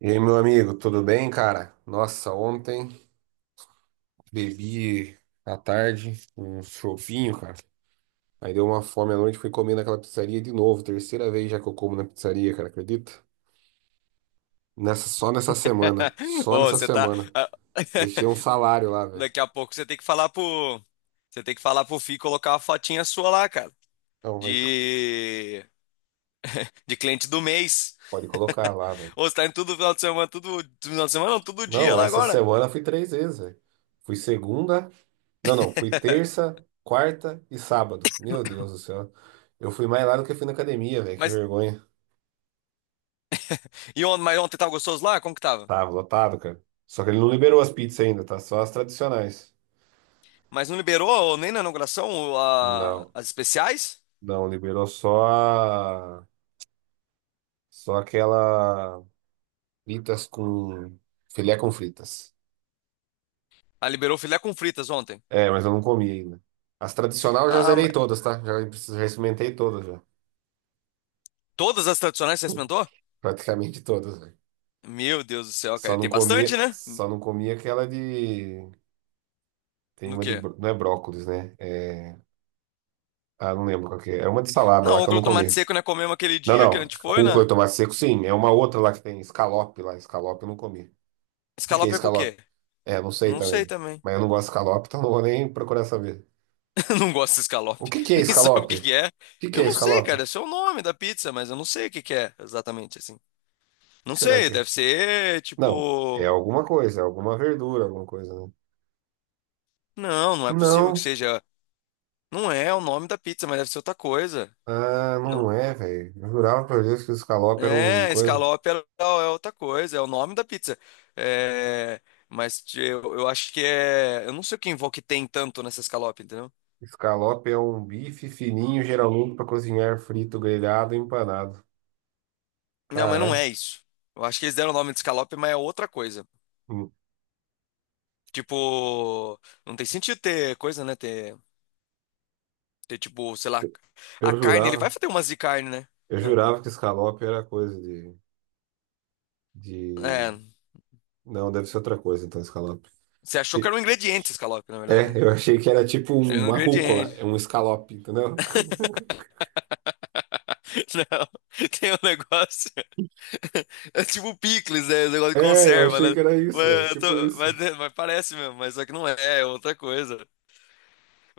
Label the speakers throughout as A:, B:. A: E aí, meu amigo, tudo bem, cara? Nossa, ontem bebi à tarde um chovinho, cara. Aí deu uma fome à noite, fui comer naquela pizzaria de novo. Terceira vez já que eu como na pizzaria, cara, acredita? Nessa, só nessa semana. Só
B: Ô,
A: nessa
B: você tá.
A: semana. Deixei um salário lá, velho.
B: Daqui a pouco você tem que falar pro. Você tem que falar pro Fih colocar uma fotinha sua lá, cara.
A: Não, vai,
B: De. De cliente do mês.
A: pode colocar lá, velho.
B: Ô, você tá indo todo final de semana, tudo. Final de semana, não, todo dia
A: Não,
B: lá
A: essa
B: agora.
A: semana fui três vezes, velho. Fui segunda. Não, não, fui terça, quarta e sábado. Meu Deus do céu. Eu fui mais lá do que fui na academia, velho. Que
B: Mas.
A: vergonha.
B: Mas ontem tava gostoso lá? Como que tava?
A: Tava lotado, cara. Só que ele não liberou as pizzas ainda, tá? Só as tradicionais.
B: Mas não liberou, ô, nem na inauguração, ô, a-
A: Não,
B: as especiais?
A: não, liberou só a... só aquela fritas com filé com fritas.
B: Ah, liberou filé com fritas ontem.
A: É, mas eu não comi ainda. As tradicionais eu já
B: Ah,
A: zerei todas, tá? Já experimentei todas já.
B: todas as tradicionais você experimentou?
A: Praticamente todas, velho.
B: Meu Deus do céu, cara.
A: Só
B: E
A: não
B: tem bastante,
A: comia,
B: né?
A: só não comia aquela de tem
B: No
A: uma de
B: quê?
A: bro- não é brócolis, né? Ah, não lembro qual que é. É uma de salada
B: Não,
A: lá que eu não
B: rúcula, tomate
A: comi.
B: seco, né? Comemos aquele
A: Não,
B: dia que a
A: não.
B: gente foi,
A: Rúcula e
B: né?
A: tomate seco, sim. É uma outra lá que tem escalope lá. Escalope eu não comi. O que que é
B: Escalope é com o
A: escalope?
B: quê?
A: É, não sei
B: Não sei
A: também.
B: também.
A: Mas eu não gosto de escalope, então não vou nem procurar saber.
B: Não gosto de
A: O
B: escalope.
A: que que é
B: Nem sabe o
A: escalope?
B: que que é.
A: O que que
B: Eu
A: é
B: não sei,
A: escalope?
B: cara.
A: O
B: Esse é o nome da pizza, mas eu não sei o que que é exatamente assim.
A: que
B: Não
A: será
B: sei,
A: que é?
B: deve ser
A: Não, é
B: tipo.
A: alguma coisa, é alguma verdura, alguma coisa, né?
B: Não, não é possível que
A: Não.
B: seja. Não é o nome da pizza, mas deve ser outra coisa.
A: Ah,
B: Não.
A: não é, velho. Eu jurava por Deus que o escalope era uma
B: É,
A: coisa.
B: escalope é outra coisa, é o nome da pizza. É. Mas eu acho que é. Eu não sei o que envolve que tem tanto nessa escalope, entendeu?
A: Escalope é um bife fininho, geralmente para cozinhar frito, grelhado, empanado.
B: Não, mas não
A: Caralho.
B: é isso. Eu acho que eles deram o nome de escalope, mas é outra coisa. Tipo, não tem sentido ter coisa, né? Ter tipo, sei lá, a
A: Eu
B: carne, ele vai
A: jurava.
B: fazer umas de carne, né?
A: Eu
B: Ah,
A: jurava que escalope era coisa
B: é.
A: de... Não, deve ser outra coisa, então, escalope.
B: Você achou que
A: E-
B: era um ingrediente escalope, na verdade, né?
A: É, eu achei que era tipo
B: É um
A: uma rúcula,
B: ingrediente.
A: é um Scallop, entendeu?
B: Não, tem um negócio. É tipo picles, né? Um negócio de
A: É, eu
B: conserva,
A: achei
B: né?
A: que era isso, velho,
B: Mas,
A: tipo isso.
B: né, mas parece mesmo, mas só que não é, é outra coisa.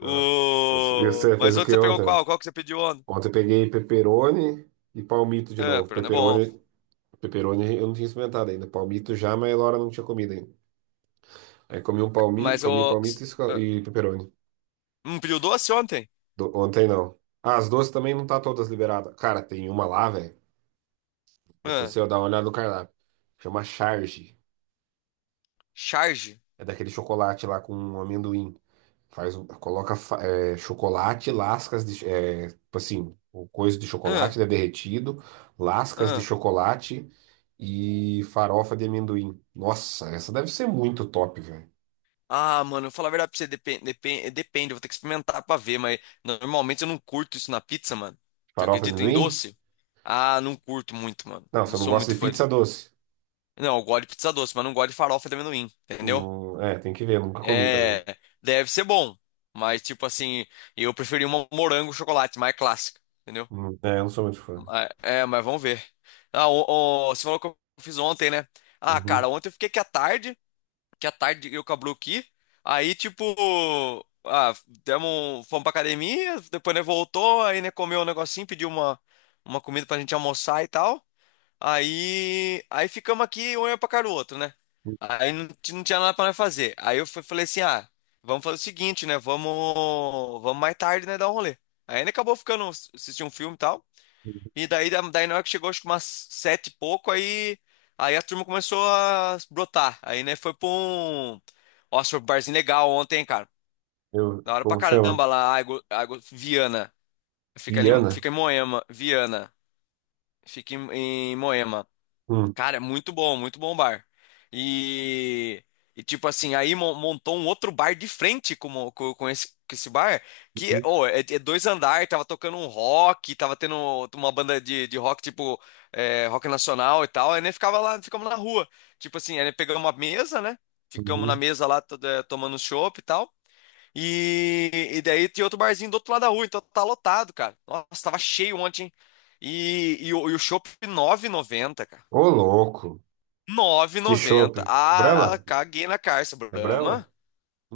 A: Nossa, e você fez
B: Mas
A: o
B: outro
A: que
B: você pegou
A: ontem?
B: qual? Qual que você pediu ontem?
A: Ontem eu peguei pepperoni e palmito de
B: É,
A: novo.
B: Perona é bom.
A: Pepperoni eu não tinha experimentado ainda. Palmito já, mas a Laura não tinha comido ainda. Aí comi um palmito,
B: Mas
A: comi
B: o.
A: palmito e,
B: ah,
A: e pepperoni.
B: Um pediu doce ontem?
A: Ontem não. Ah, as doces também não tá todas liberadas. Cara, tem uma lá, velho. Depois
B: Ah,
A: você dá uma olhada no cardápio. Chama Charge.
B: charge?
A: É daquele chocolate lá com amendoim. Faz, coloca é, chocolate, lascas de. É, tipo assim, o coisa de
B: Ah,
A: chocolate, né, derretido, lascas de
B: ah.
A: chocolate e farofa de amendoim. Nossa, essa deve ser muito top, velho.
B: Ah, mano, eu vou falar a verdade pra você, depende, depende, depende, eu vou ter que experimentar pra ver, mas normalmente eu não curto isso na pizza, mano. Você
A: Farofa de
B: acredita em
A: amendoim?
B: doce? Ah, não curto muito, mano.
A: Não,
B: Não
A: você não
B: sou
A: gosta
B: muito
A: de
B: fã
A: pizza
B: de.
A: doce?
B: Não, eu gosto de pizza doce, mas não gosto de farofa de amendoim, entendeu?
A: Não, é, tem que ver, nunca comi também.
B: É, deve ser bom, mas tipo assim, eu preferi uma morango chocolate mais clássica, entendeu?
A: É, eu não sou muito fã.
B: Ah, é, mas vamos ver. Ah, o, Você falou que eu fiz ontem, né? Ah, cara,
A: Uhum.
B: ontem eu fiquei aqui à tarde, que à tarde eu com a Blue aqui. Aí, tipo, ah, demos, fomos pra academia, depois, né, voltou, aí, né, comeu um negocinho, pediu uma, comida pra gente almoçar e tal. Aí ficamos aqui, um olhando pra cara do outro, né?
A: Uhum.
B: Aí não, não tinha nada pra nós fazer. Aí eu falei assim, ah, vamos fazer o seguinte, né, vamos mais tarde, né, dar um rolê. Aí, né, acabou ficando, assistir um filme e tal. E daí na hora que chegou, acho que umas sete e pouco, aí a turma começou a brotar. Aí, né, foi pra um. Nossa, foi um barzinho legal ontem, hein, cara.
A: Eu,
B: Da hora pra
A: como chama?
B: caramba lá, Água Viana. Fica ali,
A: Viana?
B: fica em Moema, Viana. Fica em Moema.
A: Hum.
B: Cara, é muito bom bar. E, e tipo assim, aí montou um outro bar de frente com, o- com, com esse bar, que
A: Uhum.
B: ô, é dois andares, tava tocando um rock, tava tendo uma banda de rock, tipo, é, rock nacional e tal, aí nem ficava lá, ficamos na rua. Tipo assim, aí pegamos uma mesa, né? Ficamos na
A: Uhum.
B: mesa lá, tomando chopp e tal. E daí tinha outro barzinho do outro lado da rua, então tá lotado, cara. Nossa, tava cheio ontem, hein? E o chopp R$ 9,90, cara,
A: Ô, louco.
B: nove e
A: Que chopp.
B: noventa. Ah,
A: Brahma?
B: caguei na calça.
A: É Brahma?
B: Brahma,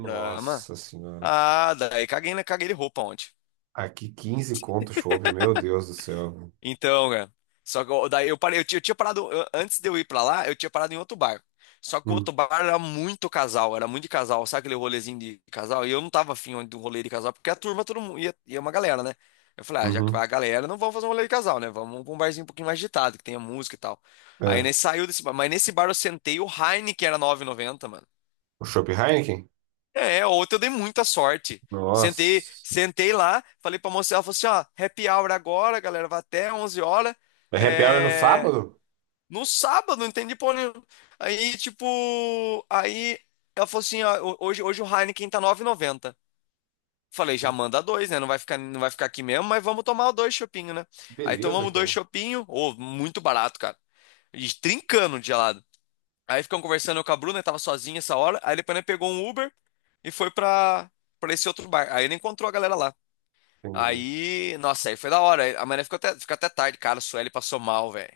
B: Brahma.
A: senhora.
B: Ah, daí caguei de roupa ontem.
A: Aqui 15 conto o chopp, meu Deus do céu.
B: Então, cara. Só que daí eu parei, eu tinha parado antes de eu ir pra lá, eu tinha parado em outro bar. Só que o
A: Hum,
B: outro bar era muito casal, era muito de casal, sabe aquele rolezinho de casal? E eu não tava afim de um rolê de casal, porque a turma todo mundo ia, uma galera, né? Eu falei, ah, já que vai
A: uhum.
B: a galera, não vamos fazer um rolê de casal, né? Vamos pra um barzinho um pouquinho mais agitado, que tenha música e tal. Aí
A: É.
B: nesse saiu desse bar, mas nesse bar eu sentei o Heineken era nove e noventa, mano.
A: O chopp Heineken?
B: É, outra eu dei muita sorte. Sentei,
A: Nossa.
B: sentei lá, falei pra moça, ela falou assim, ó, happy hour agora, galera, vai até 11 horas.
A: É happy hour no
B: É.
A: sábado?
B: No sábado, não entendi porra nenhuma. Aí, tipo, aí ela falou assim, ó, hoje o Heineken tá nove e noventa. Falei, já manda dois, né? Não vai ficar, não vai ficar aqui mesmo, mas vamos tomar dois chopinhos, né? Aí
A: Beleza,
B: tomamos dois
A: cara.
B: chopinhos, ou muito barato, cara. E trincando de gelado. Aí ficamos conversando eu com a Bruna, que tava sozinha essa hora. Aí depois ele pegou um Uber e foi pra, esse outro bar. Aí ele encontrou a galera lá.
A: Tem...
B: Aí, nossa, aí foi da hora. Aí a mané ficou até tarde, cara. A Sueli passou mal, velho.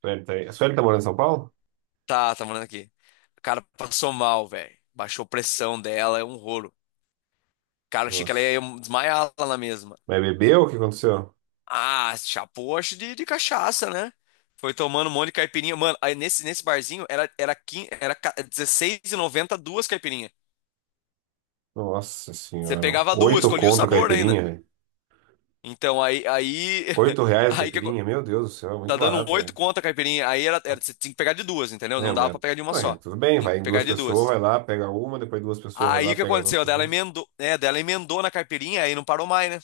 A: Sueli tá aí. A Sueli tá morando em São Paulo?
B: Tá morando aqui. O cara passou mal, velho. Baixou a pressão dela, é um rolo. Cara, achei que ela
A: Nossa.
B: ia desmaiar lá na mesma.
A: Mas bebeu? O que aconteceu?
B: Ah, chapou, acho de cachaça, né? Foi tomando um monte de caipirinha. Mano, aí nesse barzinho era 15, dezesseis e noventa duas caipirinhas.
A: Nossa
B: Você
A: senhora.
B: pegava duas,
A: Oito
B: escolhia o
A: conto a
B: sabor
A: caipirinha,
B: ainda.
A: velho.
B: Então
A: Oito reais a
B: aí que acon-
A: caipirinha? Meu Deus do céu, é
B: tá
A: muito
B: dando um
A: barato,
B: oito
A: velho.
B: conto a caipirinha. Aí era, você tinha que pegar de duas, entendeu?
A: É,
B: Não dava
A: mas
B: pra pegar de uma
A: ué,
B: só.
A: tudo bem,
B: Tinha
A: vai
B: que
A: em
B: pegar
A: duas
B: de
A: pessoas, vai
B: duas.
A: lá, pega uma, depois duas pessoas, vai
B: Aí
A: lá,
B: o que
A: pega as
B: aconteceu?
A: outras
B: Dela
A: duas.
B: emendou, né? Dela emendou na caipirinha, aí não parou mais, né?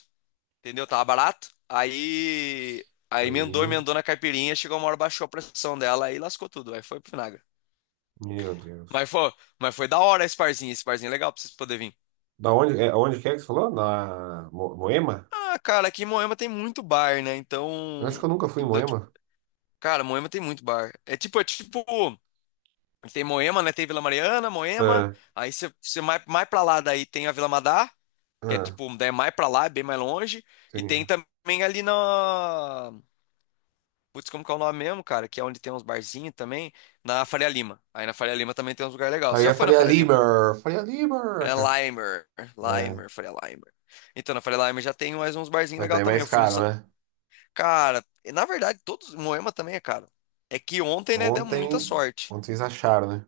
B: Entendeu? Tava barato. Aí emendou,
A: Aí,
B: emendou na caipirinha, chegou uma hora, baixou a pressão dela, aí lascou tudo. Aí foi pro vinagre.
A: meu
B: Mas
A: Deus.
B: foi, mas foi da hora esse barzinho é legal pra vocês poderem vir.
A: Da onde, é, onde que é que você falou? Na Moema?
B: Ah, cara, aqui em Moema tem muito bar, né?
A: Eu acho
B: Então,
A: que eu nunca fui em
B: então, tipo,
A: Moema.
B: cara, Moema tem muito bar. É tipo, tem Moema, né? Tem Vila Mariana, Moema.
A: Ah,
B: Aí você mais pra lá daí tem a Vila Madá, que é
A: ah,
B: tipo, daí é mais pra lá, é bem mais longe. E
A: entendi.
B: tem também ali na. Putz, como que é o nome mesmo, cara? Que é onde tem uns barzinhos também. Na Faria Lima. Aí na Faria Lima também tem uns lugares legais. Você
A: Aí
B: já
A: eu
B: foi na Faria Lima, né?
A: Falei a Liber,
B: Faria
A: cara.
B: Limer.
A: É,
B: Limer, Faria Limer. Então, na Faria Limer já tem mais uns barzinhos
A: mas daí
B: legais
A: é
B: também.
A: mais
B: Eu fui no.
A: caro, né?
B: Cara, na verdade, todos. Moema também é caro. É que ontem, né, deu muita
A: Ontem,
B: sorte.
A: ontem vocês acharam, né?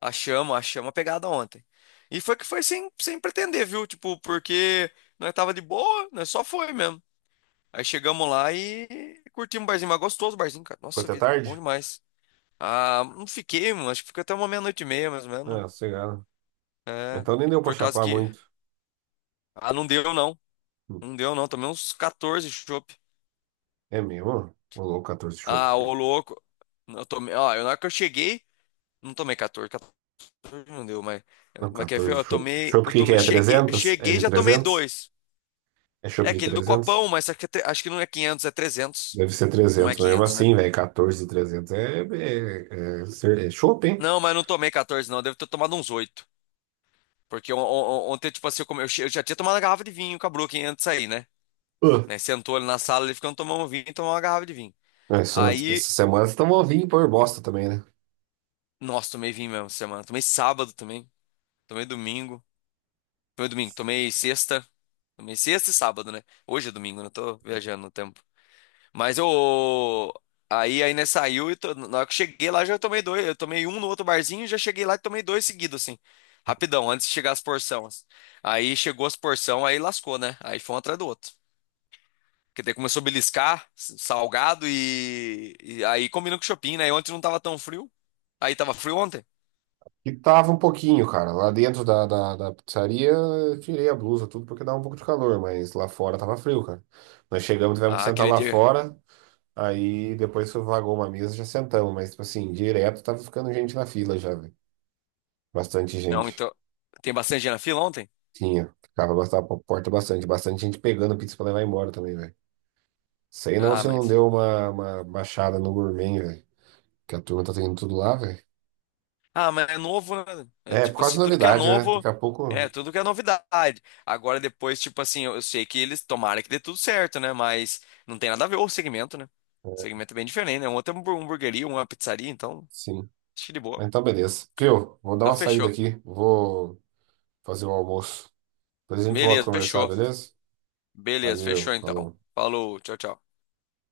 B: Achamos, achamos a pegada ontem. E foi que foi sem pretender, viu? Tipo, porque nós tava de boa, nós só foi mesmo. Aí chegamos lá e curtimos o barzinho, mas gostoso o barzinho, cara.
A: Ficou
B: Nossa
A: até
B: vida, bom
A: tarde?
B: demais. Ah, não fiquei, mano. Acho que fica até uma meia-noite e meia, mais ou
A: Ah,
B: menos.
A: sossegado.
B: É,
A: Então nem
B: e
A: deu pra
B: por causa
A: chapar
B: que.
A: muito.
B: Ah, não deu não.
A: Hum,
B: Não deu não. Tomei uns 14 chopp.
A: É mesmo? Ô louco, 14 chopps.
B: Ah, ô louco. Eu tomei. Ó, na hora que eu cheguei, não tomei 14. 14 não deu, mas.
A: Não,
B: Mas quer ver?
A: 14
B: Eu
A: chopp.
B: tomei.
A: Chopp,
B: Eu
A: que
B: tomei.
A: é?
B: Cheguei, eu
A: 300? É
B: cheguei e
A: de
B: já tomei
A: 300?
B: dois.
A: É
B: É
A: chopp de
B: aquele do
A: 300?
B: copão, mas acho que não é quinhentos, é 300.
A: Deve ser
B: Não é
A: 300 mesmo
B: 500, né?
A: assim, velho. 14 de é chopp, hein?
B: Não, mas não tomei 14, não. Devo ter tomado uns oito. Porque ontem, tipo assim, eu, come- eu che- eu já tinha tomado uma garrafa de vinho com a Brooklyn antes de sair, né?
A: Uh.
B: Né, sentou ali na sala, ele ficando tomando vinho e tomou uma garrafa de vinho.
A: Essa
B: Aí,
A: semana vocês estão novinhos por bosta também, né?
B: nossa, tomei vinho mesmo essa semana. Tomei sábado também. Tomei domingo. Tomei domingo, tomei sexta. Tomei sexta e sábado, né? Hoje é domingo, não tô viajando no tempo. Mas eu. Aí ainda saiu e na hora que eu cheguei lá já tomei dois. Eu tomei um no outro barzinho e já cheguei lá e tomei dois seguidos, assim. Rapidão, antes de chegar as porções. Aí chegou as porções, aí lascou, né? Aí foi um atrás do outro. Porque daí começou a beliscar, salgado e aí combinou com o shopping, né? E ontem não tava tão frio. Aí tava frio ontem?
A: E tava um pouquinho, cara. Lá dentro da pizzaria, eu tirei a blusa, tudo, porque dava um pouco de calor, mas lá fora tava frio, cara. Nós chegamos, tivemos que
B: Ah,
A: sentar
B: aquele
A: lá
B: dia.
A: fora, aí depois vagou uma mesa, já sentamos, mas, tipo assim, direto tava ficando gente na fila já, velho. Bastante
B: Não,
A: gente.
B: então. Tem bastante gente na fila ontem?
A: Tinha. Ficava bastava pra porta bastante. Bastante gente pegando pizza pra levar embora também, velho. Sei não
B: Ah,
A: se não
B: mas.
A: deu uma baixada no gourmet, velho. Que a turma tá tendo tudo lá, velho.
B: Ah, mas é novo, né? É,
A: É, por
B: tipo
A: causa
B: assim,
A: da
B: tudo que é
A: novidade, né? Daqui
B: novo,
A: a
B: é,
A: pouco,
B: tudo que é novidade. Agora depois, tipo assim, eu sei que eles tomaram que dê tudo certo, né? Mas não tem nada a ver o segmento, né? O
A: é,
B: segmento é bem diferente, né? Um outro é uma hamburgueria, uma pizzaria, então,
A: sim.
B: acho que de boa.
A: Mas então, beleza. Viu? Vou dar
B: Então
A: uma saída
B: fechou.
A: aqui. Vou fazer o almoço. Depois a gente volta a
B: Beleza,
A: conversar,
B: fechou.
A: beleza?
B: Beleza,
A: Valeu,
B: fechou então.
A: falou.
B: Falou, tchau, tchau.